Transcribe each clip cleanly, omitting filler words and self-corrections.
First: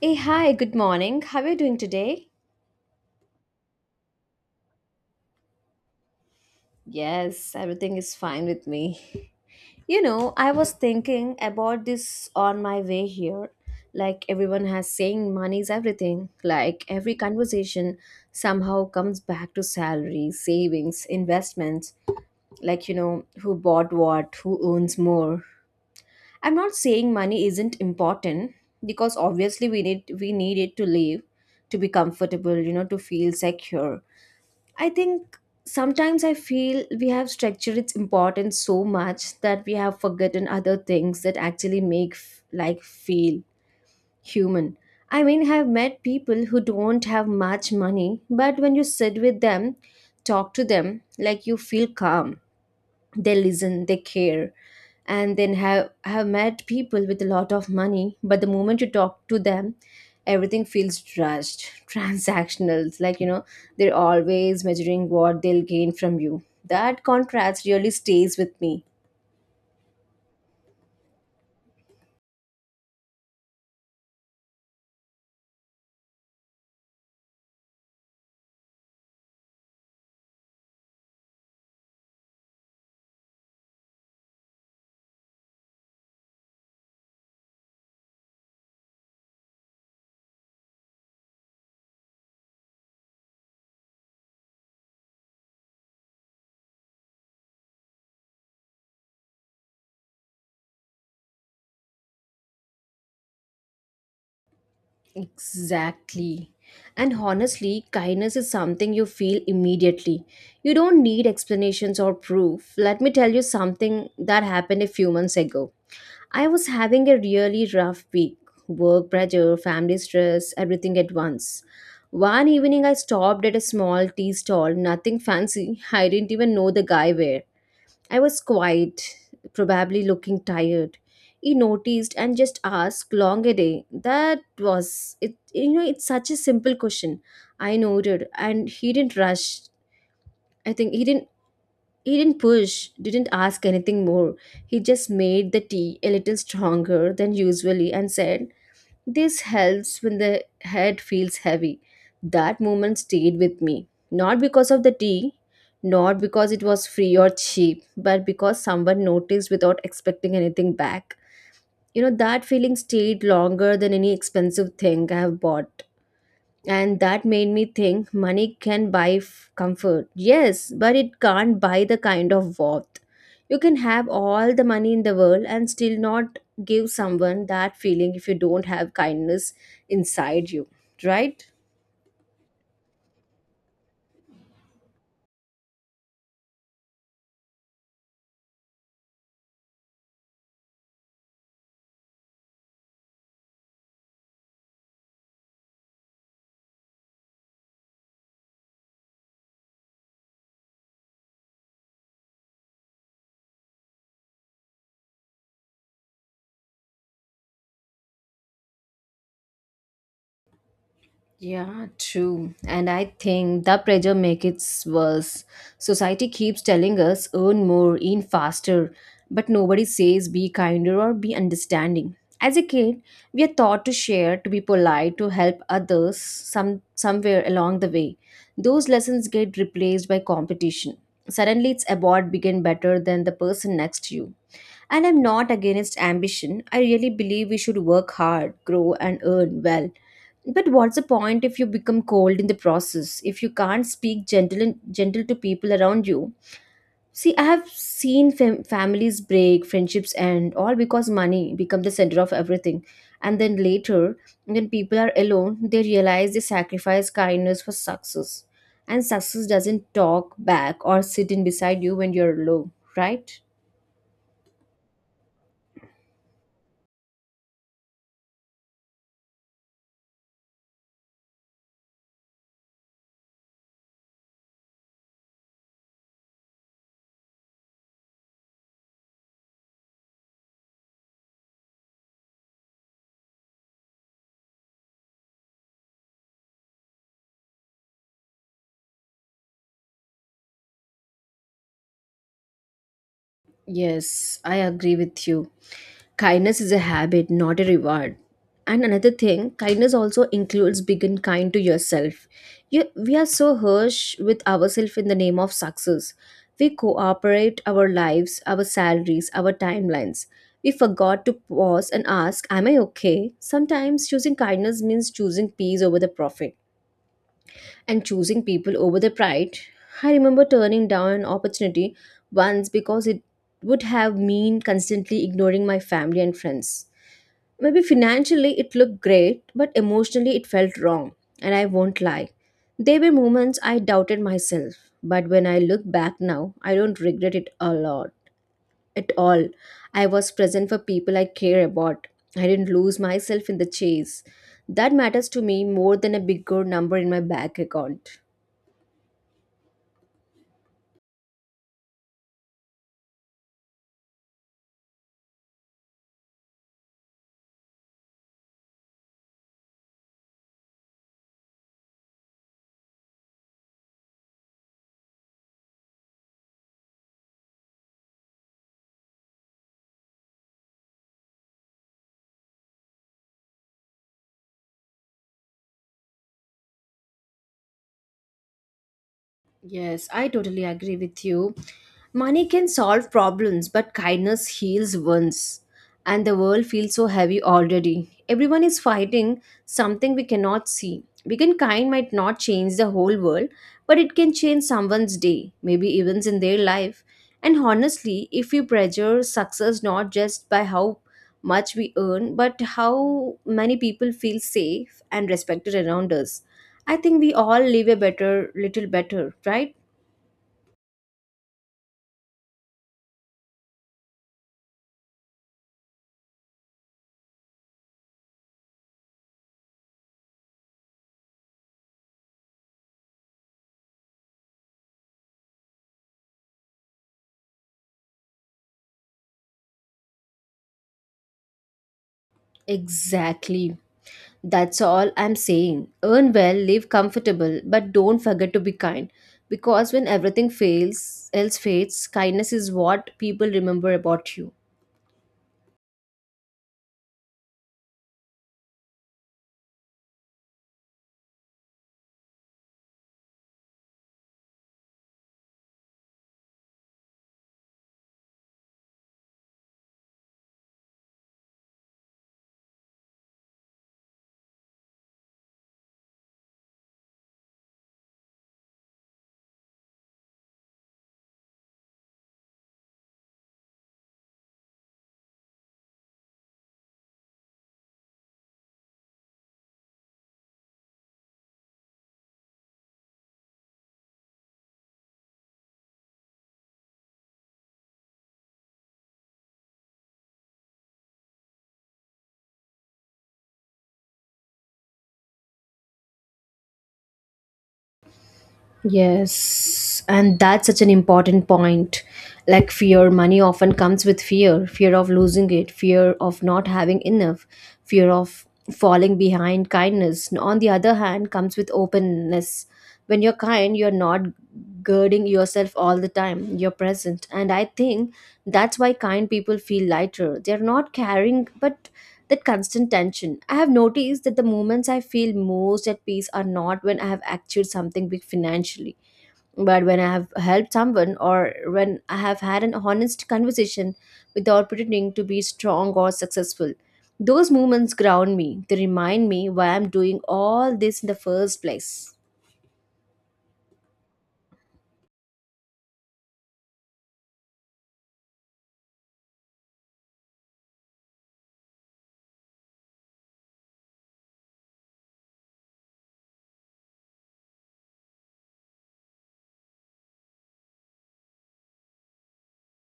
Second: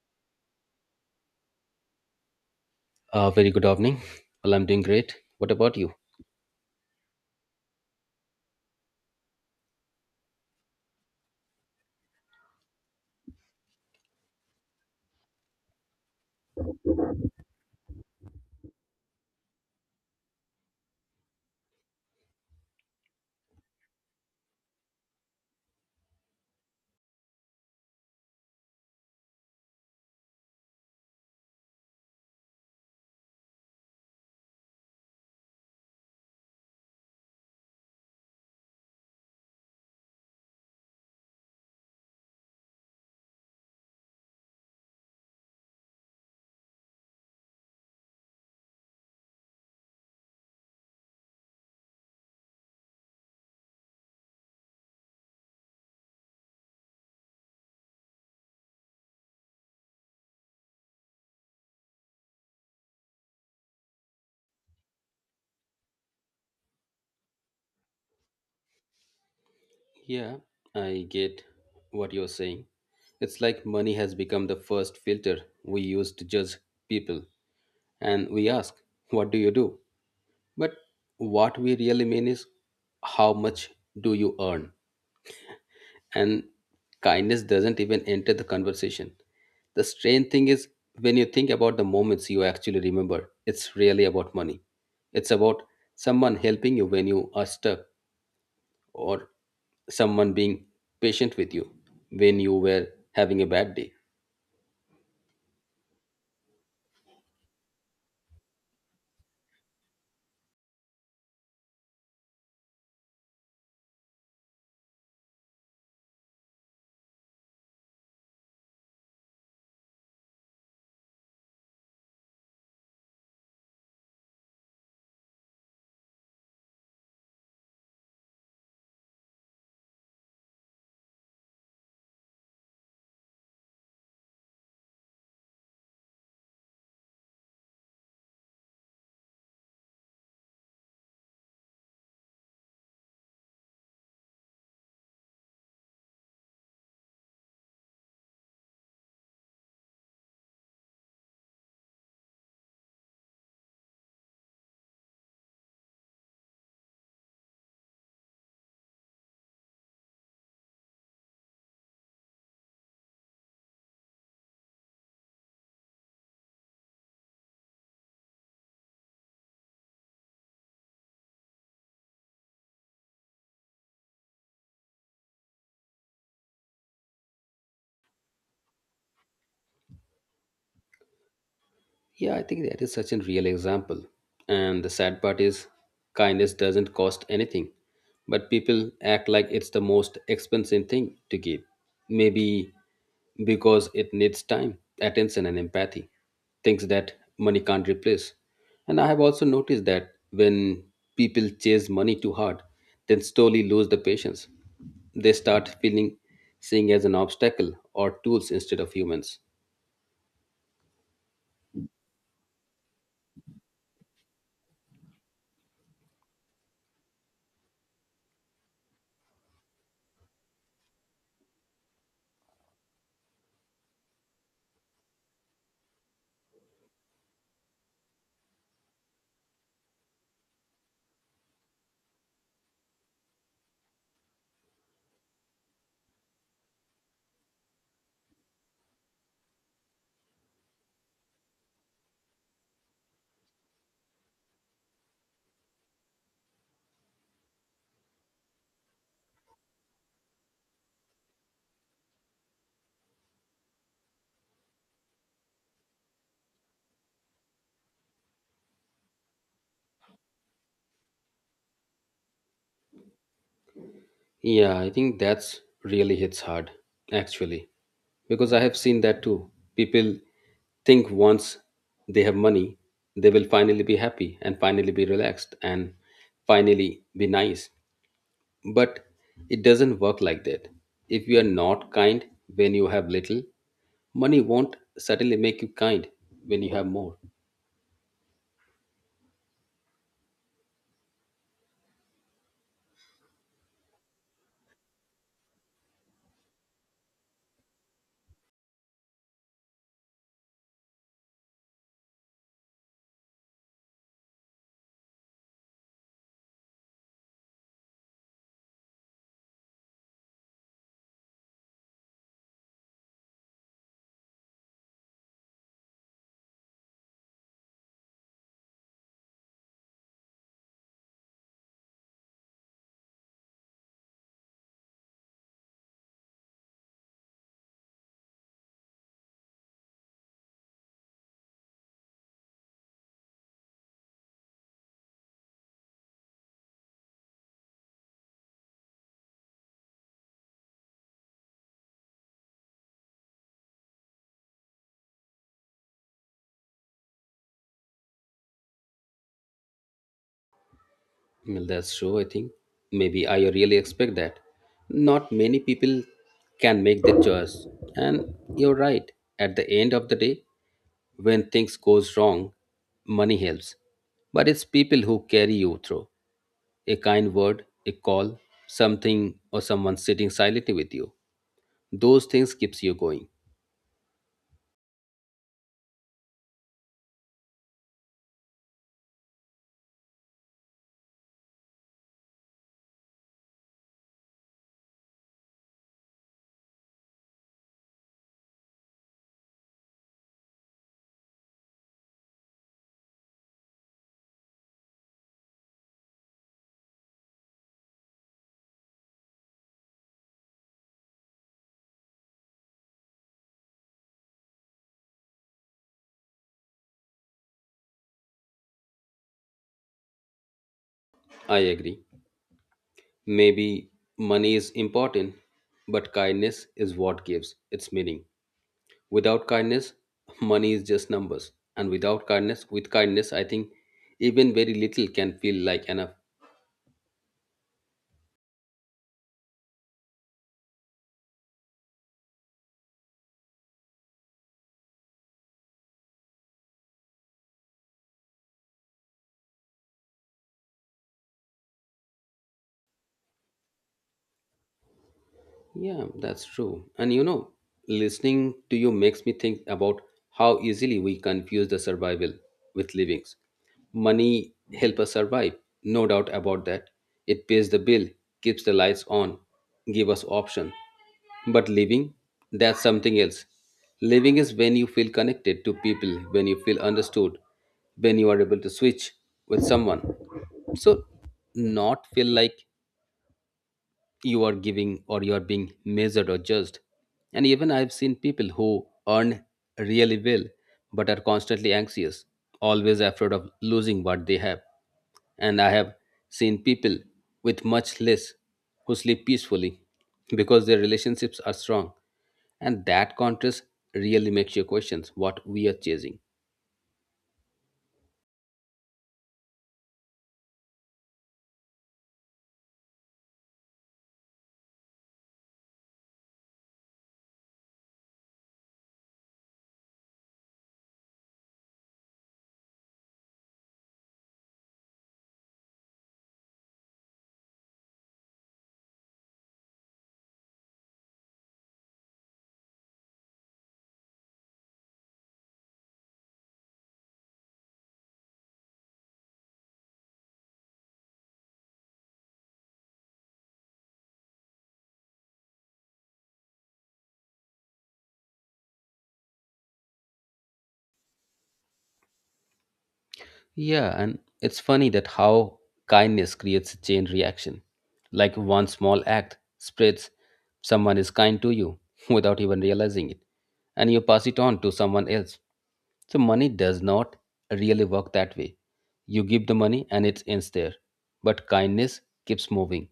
Hey, hi, good morning. How are you doing today? Very good evening. Well, I'm doing great. What about you? Yes, everything is fine with me. I was thinking about this on my way here. Like everyone has saying money is everything. Like every conversation somehow comes back to salary, savings, investments. Like, who bought what, who owns more. I'm not saying money isn't important because obviously we need it to live, to be comfortable, to feel secure. I think sometimes I feel we have structured its importance so much that we have forgotten other things that actually make like feel human. I mean, I've met people who don't have much money, but when you sit with them, talk to them, like you feel calm. They listen, they care. And then have met people with a lot of money, but the moment you talk to them everything feels rushed transactional. It's like they're always measuring what they'll gain from you. That contrast really stays with me. Yeah, I get what you're saying. It's like money has become the first filter we use to judge people. And we ask, what do you do? But what we really mean is, how much do you earn? And kindness doesn't even enter the conversation. The strange thing is, when you think about the moments you actually remember, it's really about money. It's about someone helping you when you are stuck or someone being patient with you when you were having a bad day. Exactly. And honestly, kindness is something you feel immediately. You don't need explanations or proof. Let me tell you something that happened a few months ago. I was having a really rough week, work pressure, family stress, everything at once. One evening, I stopped at a small tea stall, nothing fancy. I didn't even know the guy where. I was quiet, probably looking tired. He noticed and just asked, long a day. That was it. You know, it's such a simple question. I noted, and he didn't rush. I think he didn't push, didn't ask anything more. He just made the tea a little stronger than usually and said, "This helps when the head feels heavy." That moment stayed with me. Not because of the tea, not because it was free or cheap, but because someone noticed without expecting anything back. You know, that feeling stayed longer than any expensive thing I have bought. And that made me think money can buy comfort, yes, but it can't buy the kind of warmth. You can have all the money in the world and still not give someone that feeling if you don't have kindness inside you, right? Yeah, I think that is such a real example. And the sad part is, kindness doesn't cost anything, but people act like it's the most expensive thing to give. Maybe because it needs time, attention, and empathy, things that money can't replace. And I have also noticed that when people chase money too hard, then slowly lose the patience. They start feeling seeing as an obstacle or tools instead of humans. Yeah, true. And I think the pressure makes it worse. Society keeps telling us earn more, earn faster, but nobody says be kinder or be understanding. As a kid, we are taught to share, to be polite, to help others, somewhere along the way. Those lessons get replaced by competition. Suddenly it's about begin better than the person next to you. And I'm not against ambition. I really believe we should work hard, grow and earn well, but what's the point if you become cold in the process? If you can't speak gentle and gentle to people around you? See, I have seen families break, friendships end, all because money become the center of everything. And then later, when people are alone, they realize they sacrifice kindness for success. And success doesn't talk back or sit in beside you when you're low, right? Yeah, I think that's really hits hard, actually, because I have seen that too. People think once they have money, they will finally be happy and finally be relaxed and finally be nice. But it doesn't work like that. If you are not kind when you have little, money won't suddenly make you kind when you have more. Yes, I agree with you. Kindness is a habit, not a reward. And another thing, kindness also includes being kind to yourself. You, we are so harsh with ourselves in the name of success. We cooperate our lives, our salaries, our timelines. We forgot to pause and ask, am I okay? Sometimes choosing kindness means choosing peace over the profit and choosing people over their pride. I remember turning down an opportunity once because it would have mean constantly ignoring my family and friends. Maybe financially it looked great, but emotionally it felt wrong, and I won't lie. There were moments I doubted myself, but when I look back now, I don't regret it a lot at all. I was present for people I care about. I didn't lose myself in the chase. That matters to me more than a bigger number in my bank account. Well, that's true, I think. Maybe I really expect that. Not many people can make that choice. And you're right. At the end of the day, when things goes wrong, money helps. But it's people who carry you through. A kind word, a call, something or someone sitting silently with you. Those things keeps you going. Yes, I totally agree with you. Money can solve problems, but kindness heals wounds. And the world feels so heavy already. Everyone is fighting something we cannot see. Being kind might not change the whole world, but it can change someone's day, maybe events in their life. And honestly, if we measure success not just by how much we earn, but how many people feel safe and respected around us, I think we all live a better, little better, right? I agree. Maybe money is important, but kindness is what gives its meaning. Without kindness, money is just numbers. And without kindness, with kindness, I think even very little can feel like enough. Exactly. That's all I'm saying. Earn well, live comfortable, but don't forget to be kind. Because when everything fails, else fades, kindness is what people remember about you. Yeah, that's true. And you know, listening to you makes me think about how easily we confuse the survival with livings. Money help us survive, no doubt about that. It pays the bill, keeps the lights on, give us option. But living, that's something else. Living is when you feel connected to people, when you feel understood, when you are able to switch with someone. So, not feel like you are giving or you are being measured or judged. And even I've seen people who earn really well but are constantly anxious, always afraid of losing what they have. And I have seen people with much less who sleep peacefully because their relationships are strong. And that contrast really makes you question what we are chasing. Yes, and that's such an important point. Like fear, money often comes with fear, fear of losing it, fear of not having enough, fear of falling behind kindness. On the other hand, comes with openness. When you're kind, you're not girding yourself all the time, you're present. And I think that's why kind people feel lighter. They're not carrying, but that constant tension. I have noticed that the moments I feel most at peace are not when I have achieved something big financially, but when I have helped someone or when I have had an honest conversation without pretending to be strong or successful. Those moments ground me, they remind me why I'm doing all this in the first place. Yeah, and it's funny that how kindness creates a chain reaction. Like one small act spreads, someone is kind to you without even realizing it, and you pass it on to someone else. So money does not really work that way. You give the money and it ends there. But kindness keeps moving.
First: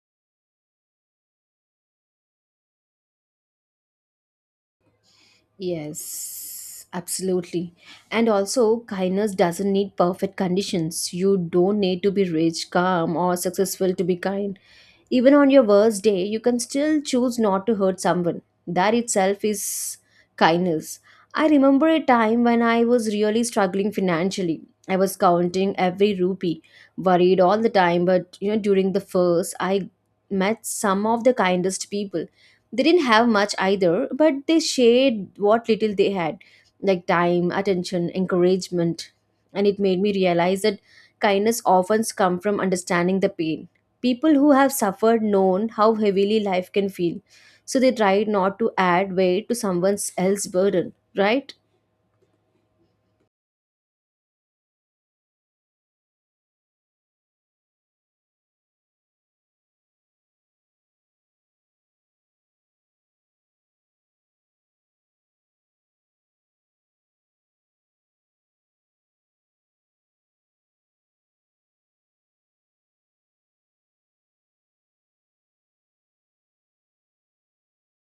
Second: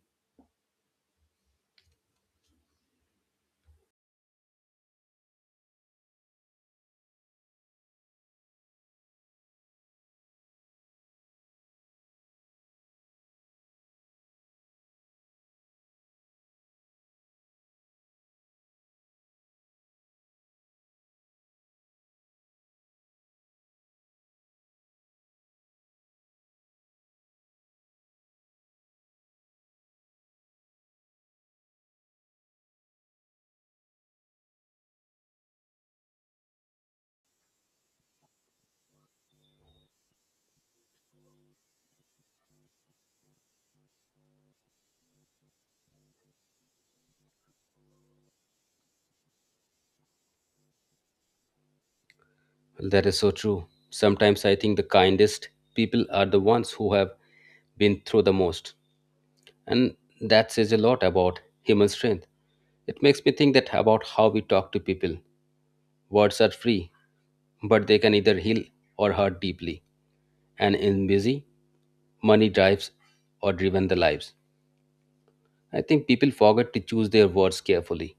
Yes, absolutely. And also, kindness doesn't need perfect conditions. You don't need to be rich, calm, or successful to be kind. Even on your worst day, you can still choose not to hurt someone. That itself is kindness. I remember a time when I was really struggling financially. I was counting every rupee, worried all the time, but you know, during the first, I met some of the kindest people. They didn't have much either, but they shared what little they had, like time, attention, encouragement. And it made me realize that kindness often comes from understanding the pain. People who have suffered known how heavily life can feel, so they try not to add weight to someone else's burden, right? Well, that is so true. Sometimes I think the kindest people are the ones who have been through the most. And that says a lot about human strength. It makes me think that about how we talk to people. Words are free, but they can either heal or hurt deeply. And in busy, money drives or driven the lives. I think people forget to choose their words carefully.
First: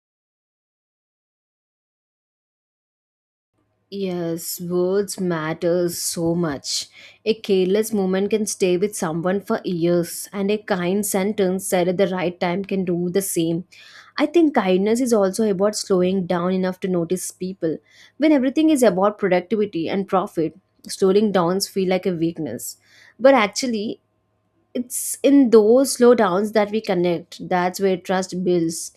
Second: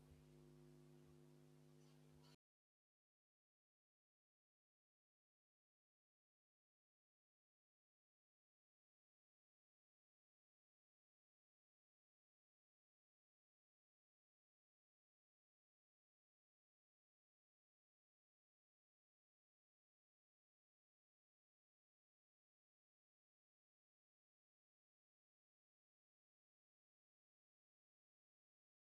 Yes, words matter so much. A careless moment can stay with someone for years, and a kind sentence said at the right time can do the same. I think kindness is also about slowing down enough to notice people. When everything is about productivity and profit, slowing downs feel like a weakness. But actually, it's in those slowdowns that we connect. That's where trust builds,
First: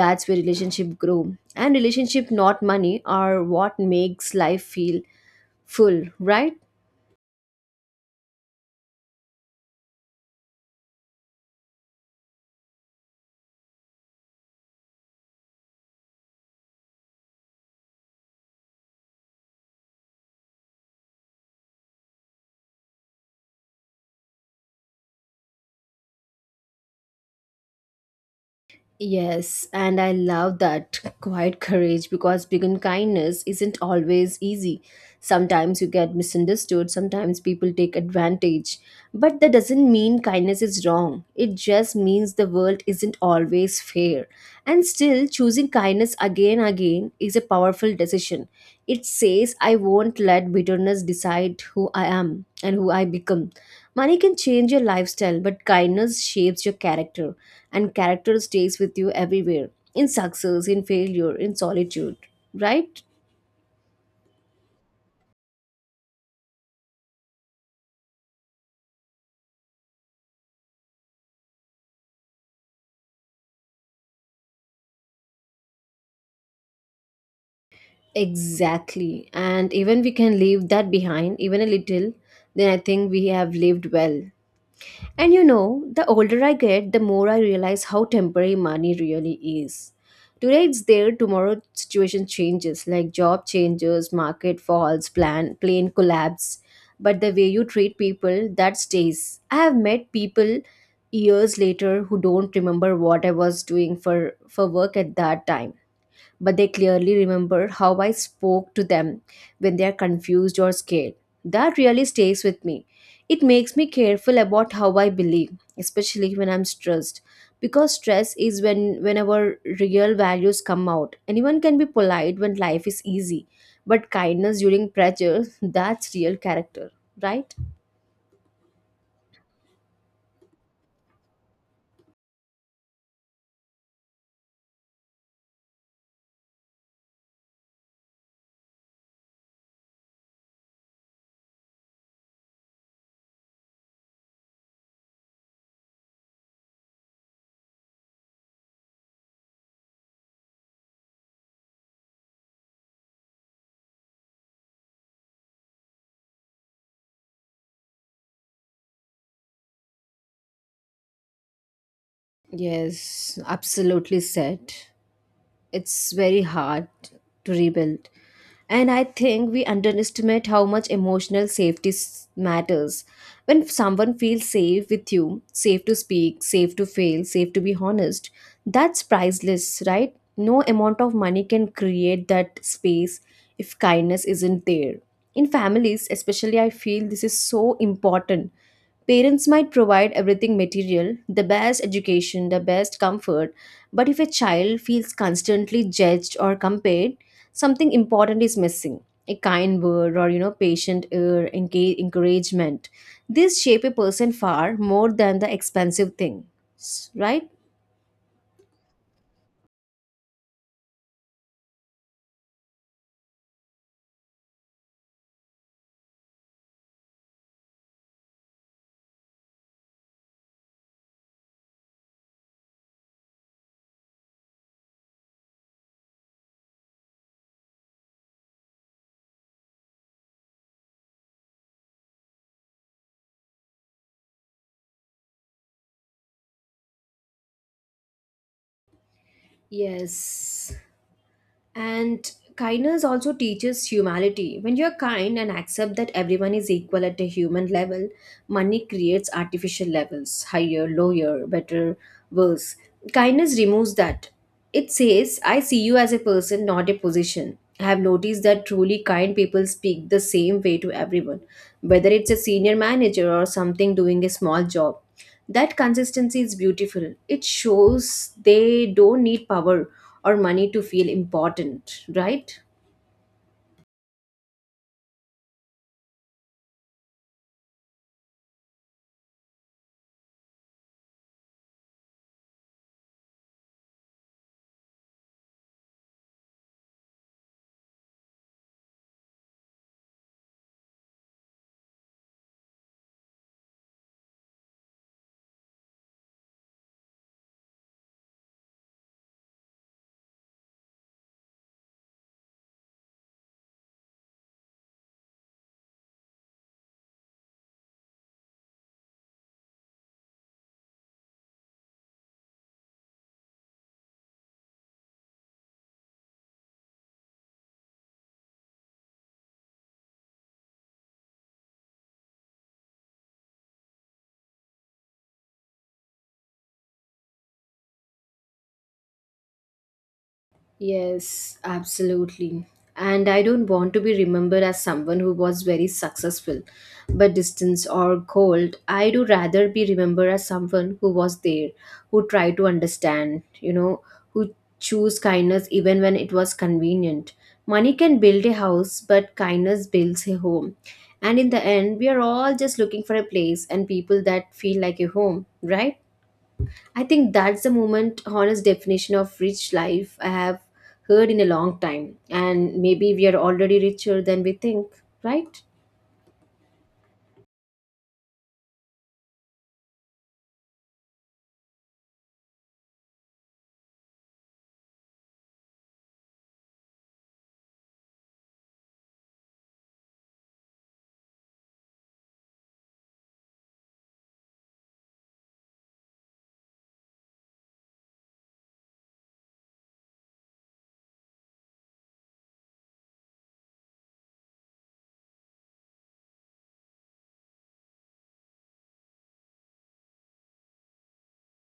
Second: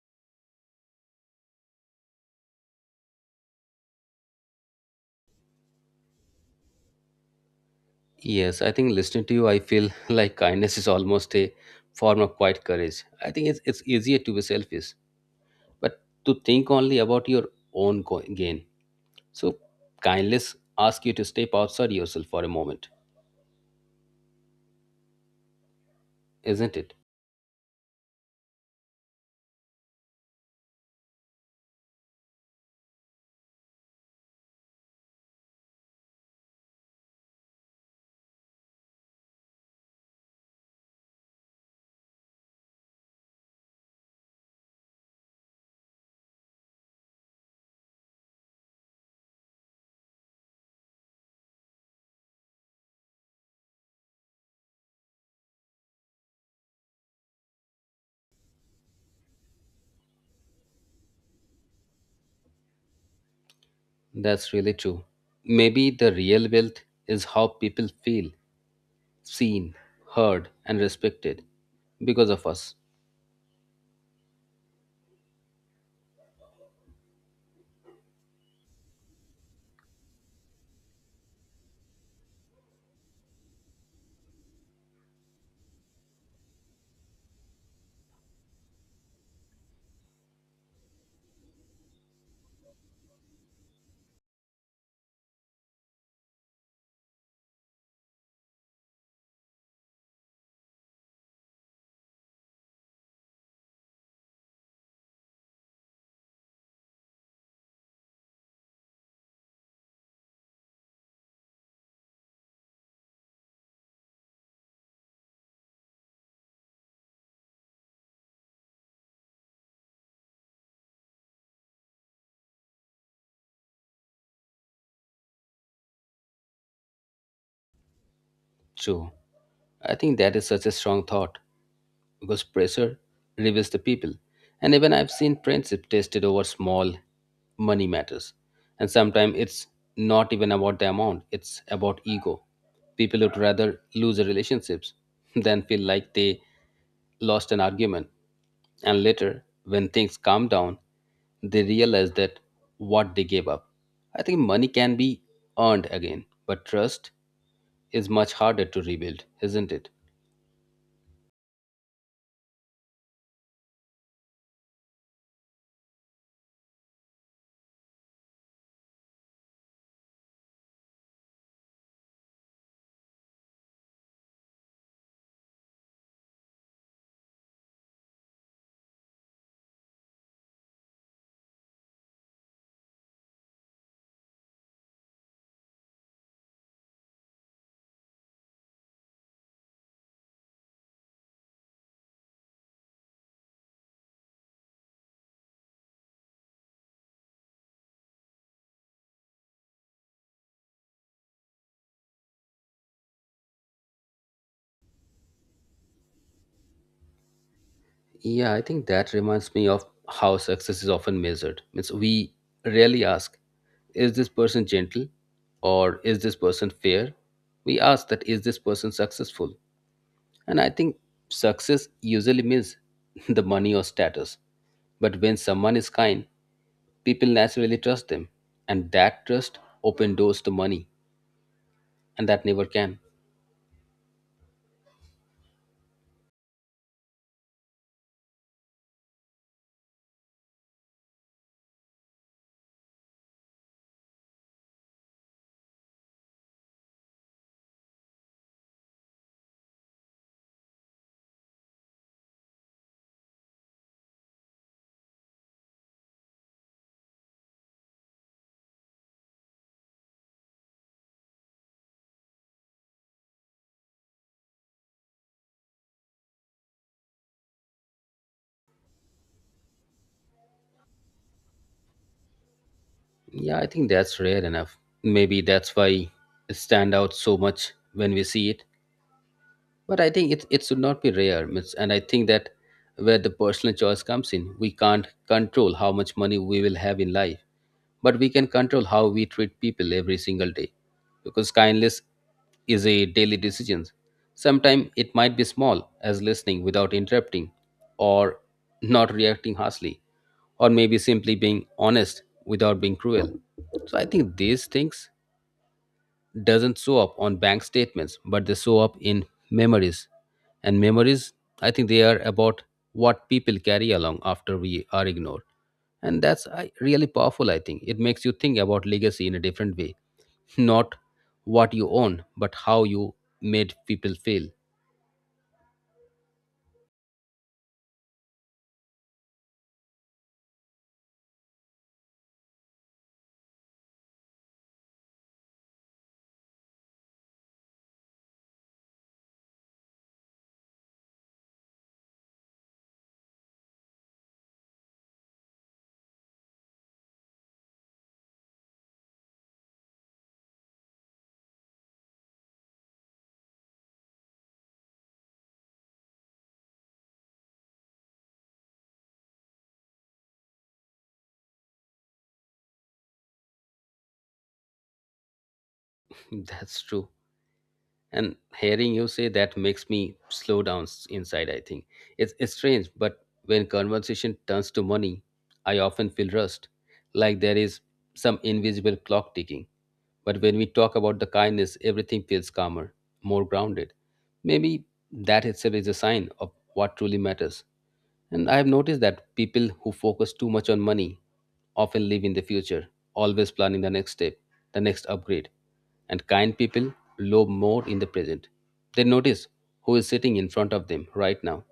that's where relationship grow, and relationship, not money, are what makes life feel full, right? Yes, I think listening to you, I feel like kindness is almost a form of quiet courage. I think it's easier to be selfish, but to think only about your gain. So, kindness asks you to step outside yourself for a moment. Isn't it? Yes, and I love that quiet courage because begin kindness isn't always easy. Sometimes you get misunderstood, sometimes people take advantage. But that doesn't mean kindness is wrong. It just means the world isn't always fair. And still, choosing kindness again and again is a powerful decision. It says, I won't let bitterness decide who I am and who I become. Money can change your lifestyle, but kindness shapes your character, and character stays with you everywhere, in success, in failure, in solitude, right? That's really true. Maybe the real wealth is how people feel seen, heard, and respected because of us. Exactly. And even we can leave that behind, even a little, then I think we have lived well. And you know, the older I get, the more I realize how temporary money really is. Today it's there, tomorrow situation changes, like job changes, market falls, plane collapse. But the way you treat people, that stays. I have met people years later who don't remember what I was doing for work at that time, but they clearly remember how I spoke to them when they are confused or scared. That really stays with me. It makes me careful about how I believe, especially when I'm stressed. Because stress is when whenever real values come out. Anyone can be polite when life is easy, but kindness during pressure, that's real character, right? True. I think that is such a strong thought because pressure reveals the people. And even I've seen friendship tested over small money matters. And sometimes it's not even about the amount, it's about ego. People would rather lose their relationships than feel like they lost an argument. And later, when things calm down, they realize that what they gave up. I think money can be earned again, but trust is much harder to rebuild, isn't it? Yes, absolutely said. It's very hard to rebuild. And I think we underestimate how much emotional safety matters. When someone feels safe with you, safe to speak, safe to fail, safe to be honest, that's priceless, right? No amount of money can create that space if kindness isn't there. In families, especially, I feel this is so important. Parents might provide everything material, the best education, the best comfort, but if a child feels constantly judged or compared, something important is missing. A kind word, or patient ear engage, encouragement. This shape a person far more than the expensive thing, right? Yeah, I think that reminds me of how success is often measured. Means we rarely ask, is this person gentle or is this person fair? We ask that is this person successful? And I think success usually means the money or status. But when someone is kind, people naturally trust them. And that trust open doors to money, and that never can. Yes. And kindness also teaches humanity. When you're kind and accept that everyone is equal at a human level, money creates artificial levels, higher, lower, better, worse. Kindness removes that. It says, I see you as a person, not a position. I have noticed that truly kind people speak the same way to everyone, whether it's a senior manager or something doing a small job. That consistency is beautiful. It shows they don't need power or money to feel important, right? Yeah, I think that's rare enough. Maybe that's why it stand out so much when we see it. But I think it should not be rare. It's- And I think that where the personal choice comes in, we can't control how much money we will have in life, but we can control how we treat people every single day. Because kindness is a daily decision. Sometimes it might be small, as listening without interrupting or not reacting harshly or maybe simply being honest without being cruel. So I think these things doesn't show up on bank statements, but they show up in memories. And memories, I think they are about what people carry along after we are ignored. And that's I, really powerful. I think it makes you think about legacy in a different way, not what you own but how you made people feel. Yes, absolutely. And I don't want to be remembered as someone who was very successful, but distant or cold. I do rather be remembered as someone who was there, who tried to understand, who chose kindness even when it was convenient. Money can build a house, but kindness builds a home. And in the end, we are all just looking for a place and people that feel like a home, right? I think that's the moment honest definition of rich life I have heard in a long time. And maybe we are already richer than we think, right? That's true. And hearing you say that makes me slow down inside. I think it's strange, but when conversation turns to money I often feel rushed, like there is some invisible clock ticking. But when we talk about the kindness everything feels calmer, more grounded. Maybe that itself is a sign of what truly matters. And I have noticed that people who focus too much on money often live in the future, always planning the next step, the next upgrade. And kind people live more in the present. They notice who is sitting in front of them right now.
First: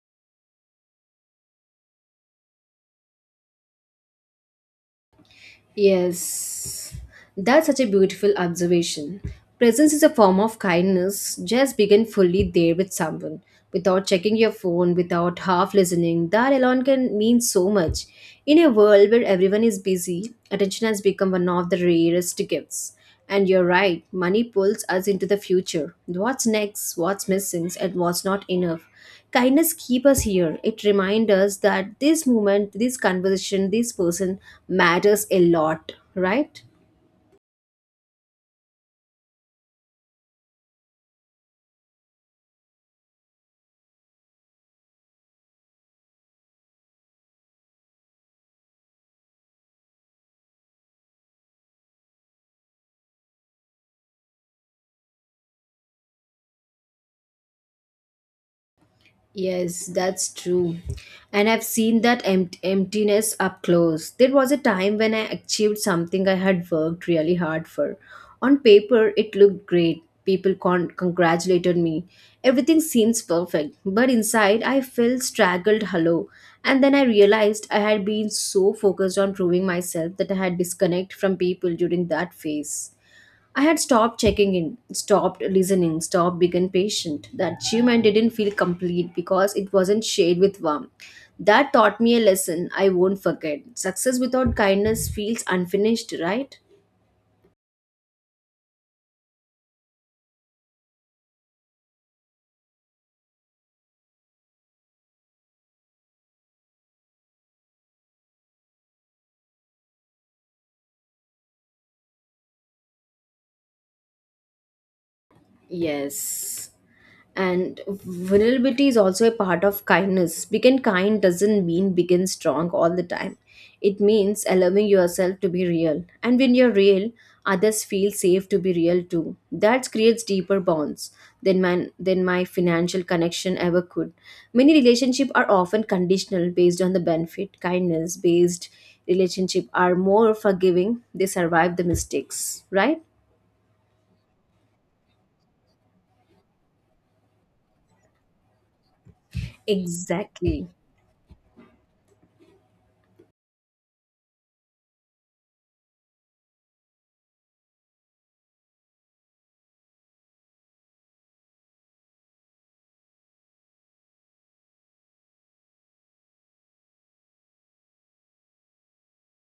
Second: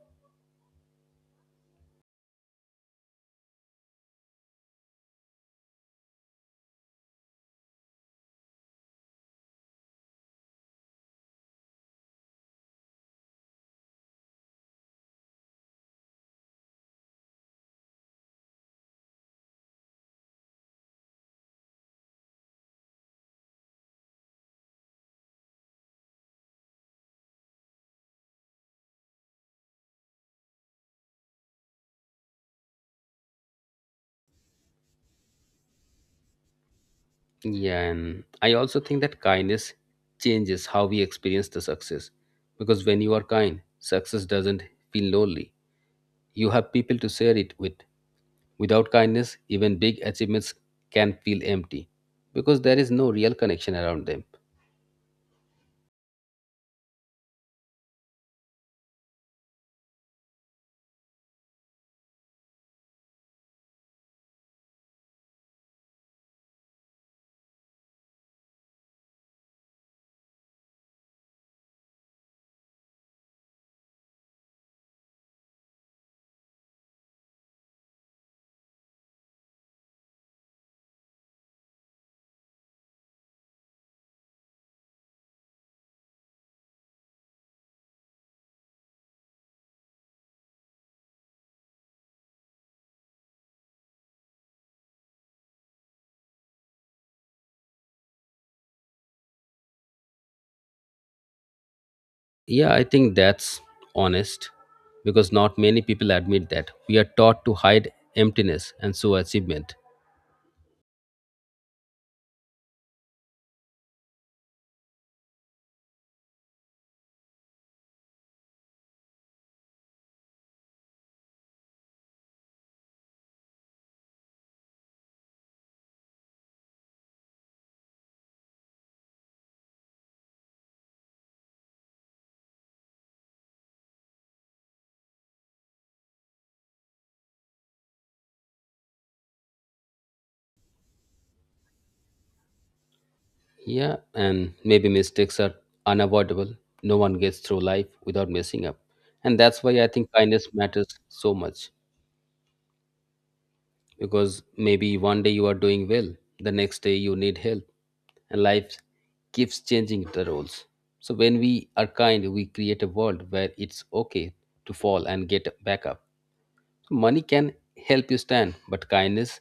Yes. That's such a beautiful observation. Presence is a form of kindness. Just begin fully there with someone. Without checking your phone, without half listening, that alone can mean so much. In a world where everyone is busy, attention has become one of the rarest gifts. And you're right, money pulls us into the future. What's next, what's missing, and what's not enough. Kindness keeps us here. It reminds us that this moment, this conversation, this person matters a lot, right? Yeah, and I also think that kindness changes how we experience the success. Because when you are kind, success doesn't feel lonely. You have people to share it with. Without kindness, even big achievements can feel empty because there is no real connection around them. Yes, that's true. And I've seen that emptiness up close. There was a time when I achieved something I had worked really hard for. On paper, it looked great. People congratulated me. Everything seems perfect. But inside, I felt straggled hollow. And then I realized I had been so focused on proving myself that I had disconnected from people during that phase. I had stopped checking in, stopped listening, stopped being patient. The achievement didn't feel complete because it wasn't shared with warmth. That taught me a lesson I won't forget. Success without kindness feels unfinished, right? Yeah, I think that's honest because not many people admit that. We are taught to hide emptiness and so achievement. Yes. And vulnerability is also a part of kindness. Being kind doesn't mean being strong all the time. It means allowing yourself to be real, and when you're real, others feel safe to be real too. That creates deeper bonds than my financial connection ever could. Many relationships are often conditional based on the benefit. Kindness based relationships are more forgiving. They survive the mistakes, right? Yeah, and maybe mistakes are unavoidable. No one gets through life without messing up. And that's why I think kindness Exactly. matters so much because maybe one day you are doing well, the next day you need help, and life keeps changing the roles. So when we are kind, we create a world where it's okay to fall and get back up. Money can help you stand, but kindness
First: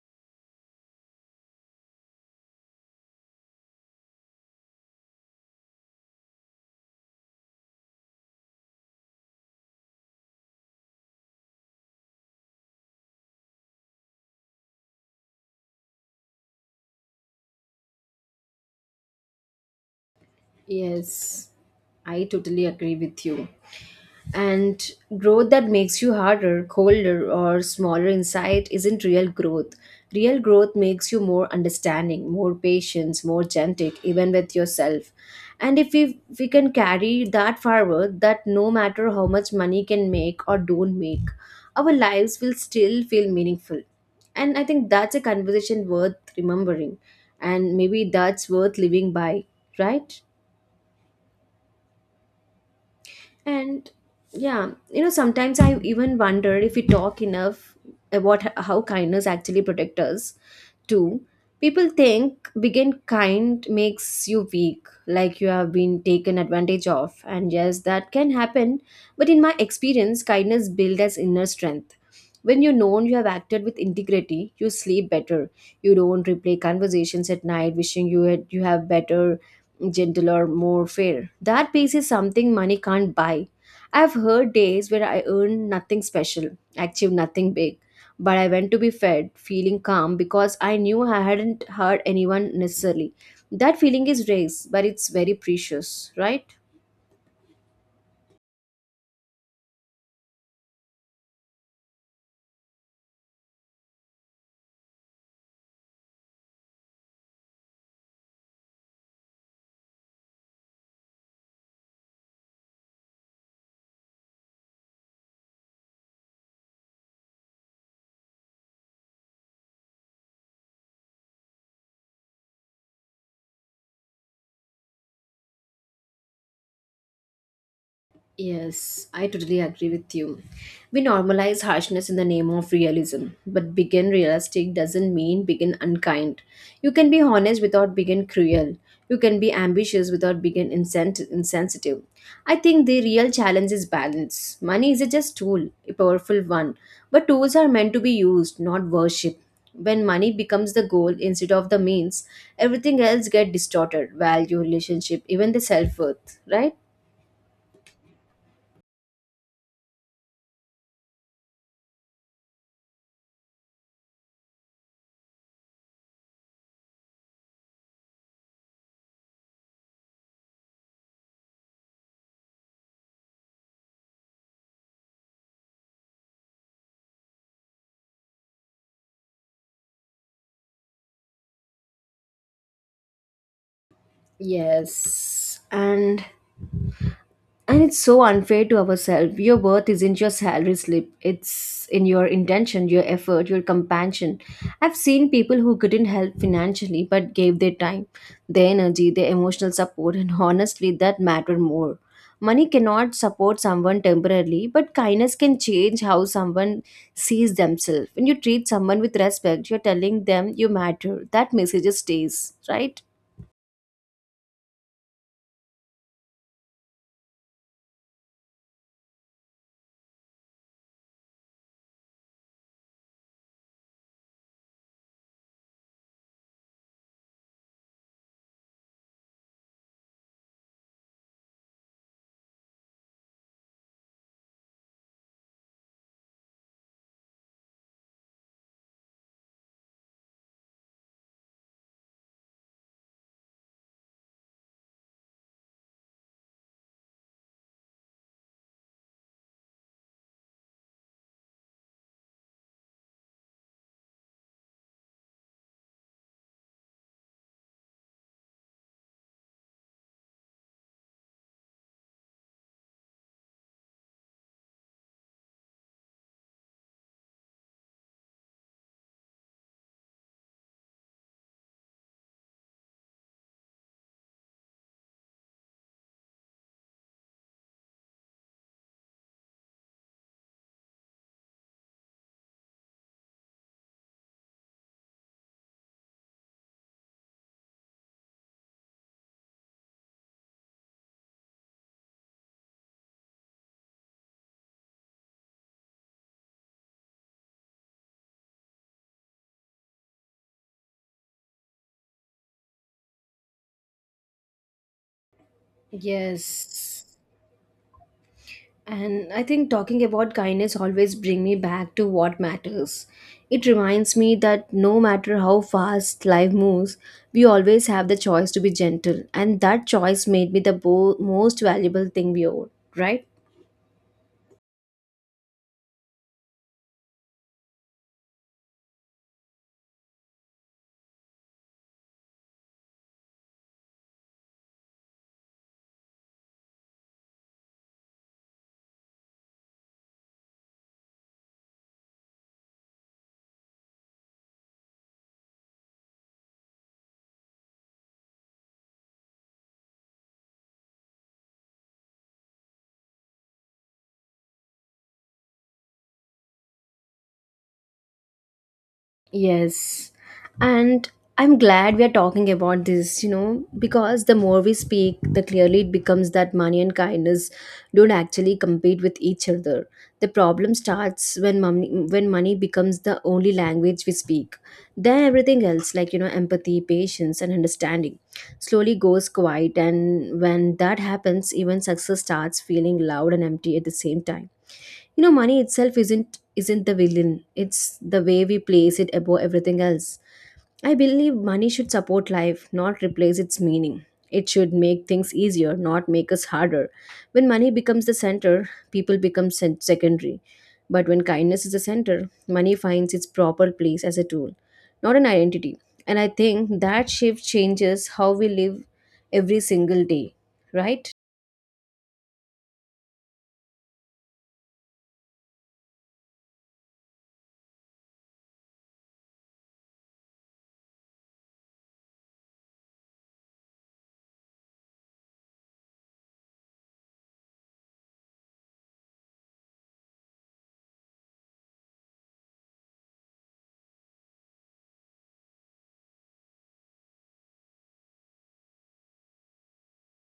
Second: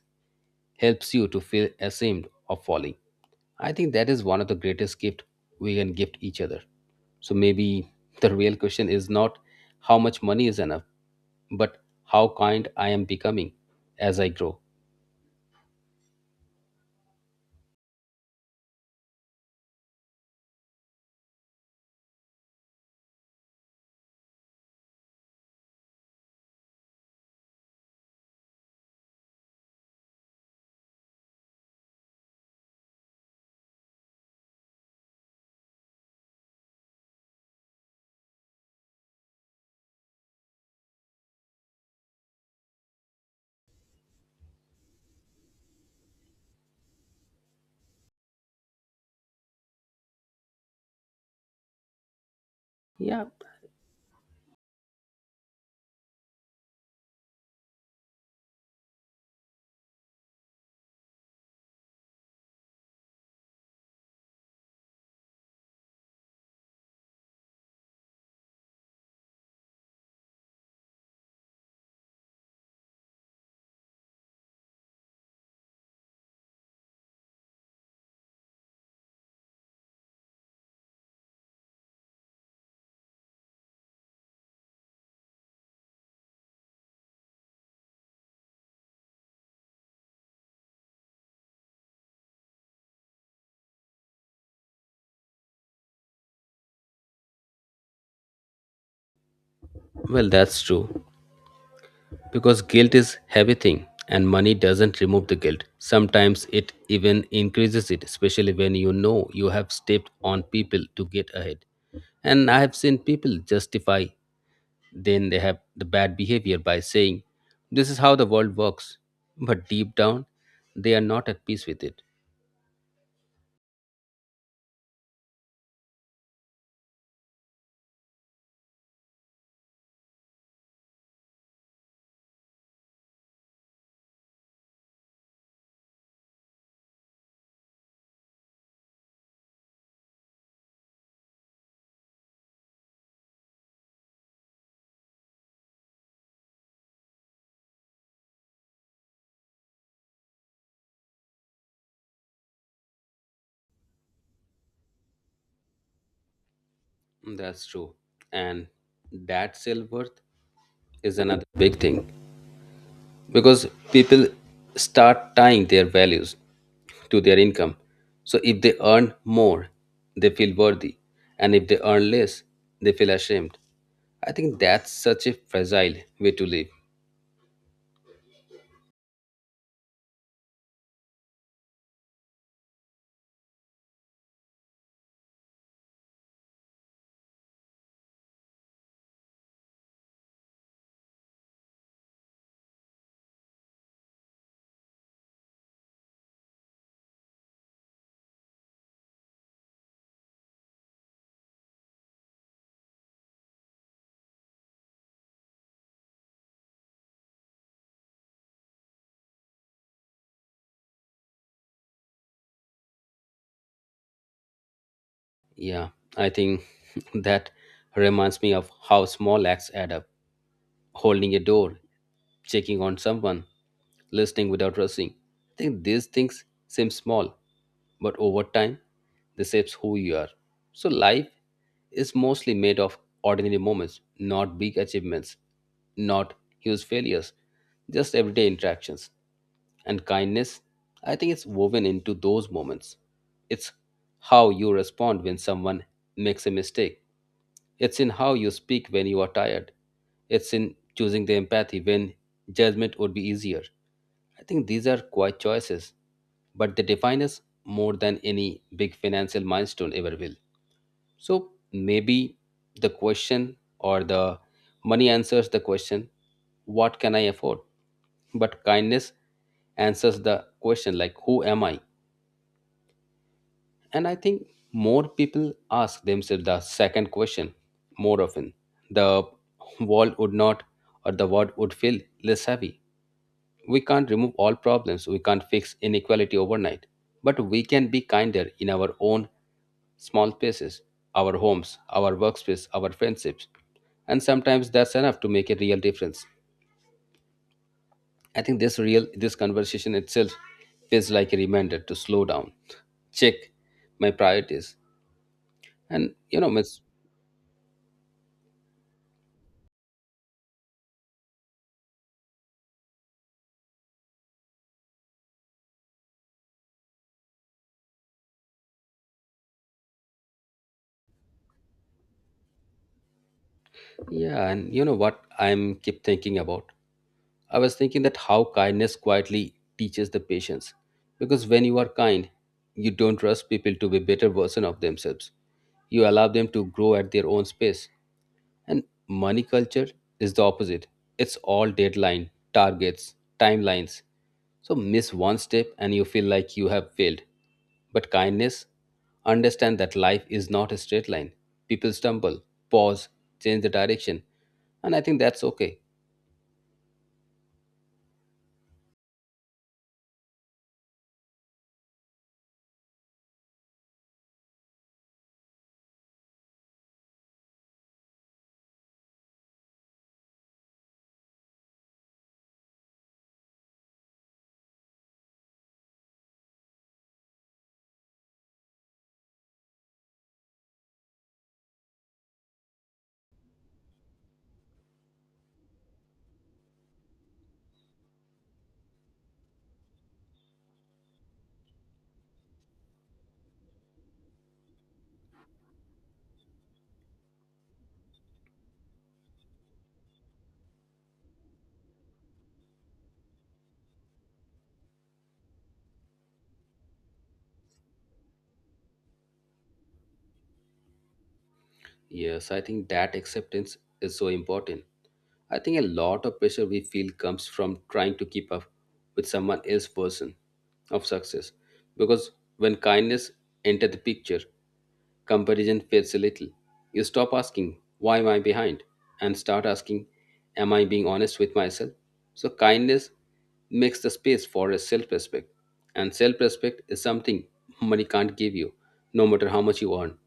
helps you to feel ashamed of falling. I think that is one of the greatest gift we can gift each other. So maybe the real question is not how much money is enough, but how kind I am becoming as I grow. Yes, I totally agree with you. And growth that makes you harder, colder, or smaller inside isn't real growth. Real growth makes you more understanding, more patient, more gentle, even with yourself. And if we can carry that forward, that no matter how much money can make or don't make, our lives will still feel meaningful. And I think that's a conversation worth remembering. And maybe that's worth living by, right? Yeah, And yeah, sometimes I even wonder if we talk enough about how kindness actually protects us, too. People think being kind makes you weak, like you have been taken advantage of. And yes, that can happen. But in my experience, kindness builds as inner strength. When you know you have acted with integrity, you sleep better. You don't replay conversations at night, wishing you had you have better gentler, more fair. That peace is something money can't buy. I've heard days where I earned nothing special, achieved nothing big, but I went to be fed, feeling calm because I knew I hadn't hurt anyone necessarily. That feeling is race, but it's very precious, right? well, that's true. Because guilt is heavy thing and money doesn't remove the guilt. Sometimes it even increases it, especially when you know you have stepped on people to get ahead. And I have seen people justify then they have the bad behavior by saying this is how the world works. But deep down they are not at peace with it. Yes, I totally agree with you. We normalize harshness in the name of realism, but begin realistic doesn't mean begin unkind. You can be honest without begin cruel. You can be ambitious without begin insensitive. I think the real challenge is balance. Money is a just tool, a powerful one, but tools are meant to be used, not worshipped. When money becomes the goal instead of the means, everything else get distorted value, relationship, even the self worth, right? That's true. And that self worth is another big thing. Because people start tying their values to their income. So if they earn more, they feel worthy, and if they earn less, they feel ashamed. I think that's such a fragile way to live. Yes, and it's so unfair to ourselves. Your worth isn't your salary slip. It's in your intention, your effort, your compassion. I've seen people who couldn't help financially but gave their time, their energy, their emotional support, and honestly, that mattered more. Money cannot support someone temporarily, but kindness can change how someone sees themselves. When you treat someone with respect, you're telling them you matter. That message stays, right? Yeah, I think that reminds me of how small acts add up. Holding a door, checking on someone, listening without rushing. I think these things seem small, but over time, they shapes who you are. So life is mostly made of ordinary moments, not big achievements, not huge failures, just everyday interactions and kindness, I think it's woven into those moments. It's how you respond when someone makes a mistake. It's in how you speak when you are tired. It's in choosing the empathy when judgment would be easier. I think these are quite choices, but they define us more than any big financial milestone ever will. So maybe the question or the money answers the question, what can I afford? But kindness answers the question, like, who am I? And I think more people ask themselves the second question more often. The world would not, or the world would feel less heavy. We can't remove all problems, we can't fix inequality overnight, but we can be kinder in our own small spaces, our homes, our workspace, our friendships. And sometimes that's enough to make a real difference. I think this real this conversation itself feels like a reminder to slow down, check my priorities. And you know, miss Yes. And I think talking about kindness always bring me back to what matters. It reminds me that no matter how fast life moves, we always have the choice to be gentle, and that choice made me the most valuable thing we own, right? yeah, and you know what I'm keep thinking about? I was thinking that how kindness quietly teaches the patience. Because when you are kind, you don't rush people to be better version of themselves. You allow them to grow at their own space. And money culture is the opposite. It's all deadline, targets, timelines. So miss one step and you feel like you have failed. But kindness, understand that life is not a straight line. People stumble, pause, change the direction. And I think that's okay. Yes. And I'm glad we are talking about this, because the more we speak, the clearly it becomes that money and kindness don't actually compete with each other. The problem starts when money becomes the only language we speak. Then everything else, empathy, patience, and understanding, slowly goes quiet. And when that happens, even success starts feeling loud and empty at the same time. You know, money itself isn't the villain. It's the way we place it above everything else. I believe money should support life, not replace its meaning. It should make things easier, not make us harder. When money becomes the center, people become secondary. But when kindness is the center, money finds its proper place as a tool, not an identity. And I think that shift changes how we live every single day, right? Yes, I think that acceptance is so important. I think a lot of pressure we feel comes from trying to keep up with someone else's version of success. Because when kindness enters the picture, comparison fades a little. You stop asking, why am I behind? And start asking, am I being honest with myself? So kindness makes the space for a self-respect. And self-respect is something money can't give you, no matter how much you earn.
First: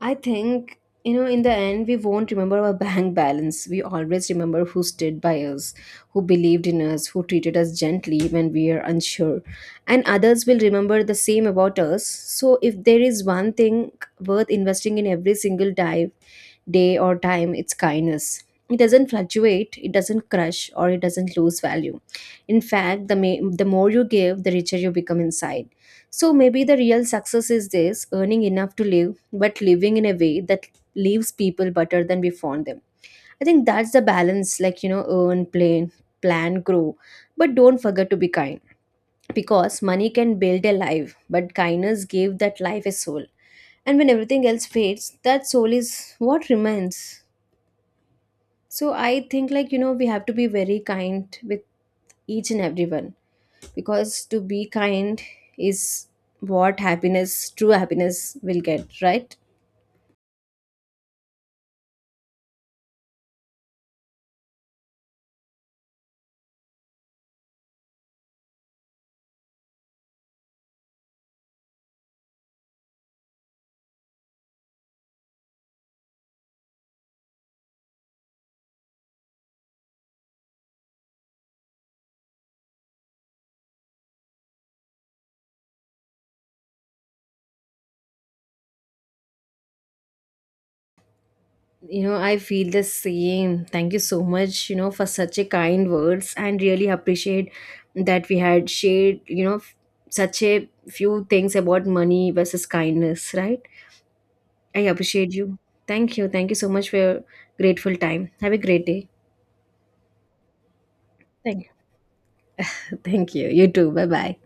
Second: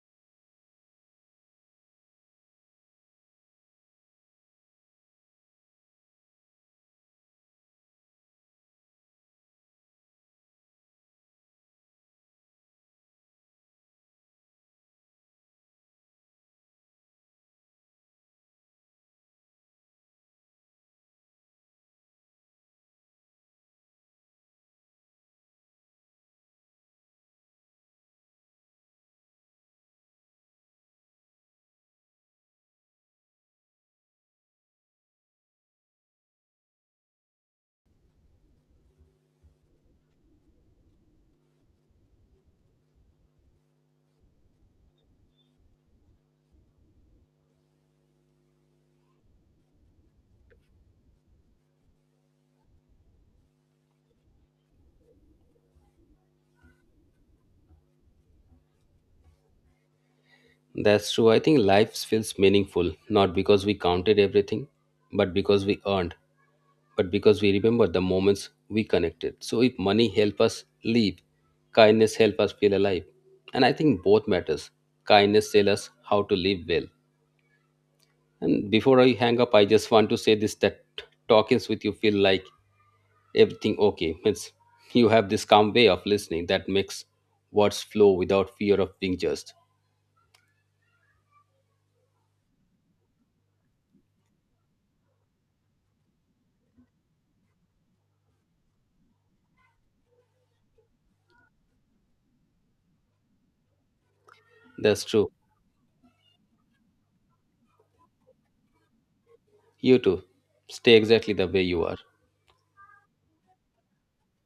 I think, in the end, we won't remember our bank balance. We always remember who stood by us, who believed in us, who treated us gently when we are unsure. And others will remember the same about us. So, if there is one thing worth investing in every single day, day or time its kindness. It doesn't fluctuate, it doesn't crush, or it doesn't lose value. In fact, the more you give, the richer you become inside. So maybe the real success is this earning enough to live, but living in a way that leaves people better than we found them. I think that's the balance. Earn, plan, grow, but don't forget to be kind. Because money can build a life, but kindness gave that life a soul. And when everything else fades, that soul is what remains. So I think we have to be very kind with each and everyone, because to be kind is what happiness, true happiness will get, right? That's true. I think life feels meaningful, not because we counted everything, but because we earned, but because we remember the moments we connected. So if money help us live, kindness help us feel alive. And I think both matters. Kindness tell us how to live well. And before I hang up, I just want to say this that talkings with you feel like everything okay. Means you have this calm way of listening that makes words flow without fear of being judged. You know, I feel the same. Thank you so much, for such a kind words, and really appreciate that we had shared, such a few things about money versus kindness, right? I That's true. appreciate you. Thank you, thank you so much for your grateful time. Have a great day. You too. Stay exactly the way Thank you are. you, thank you, you too, bye bye.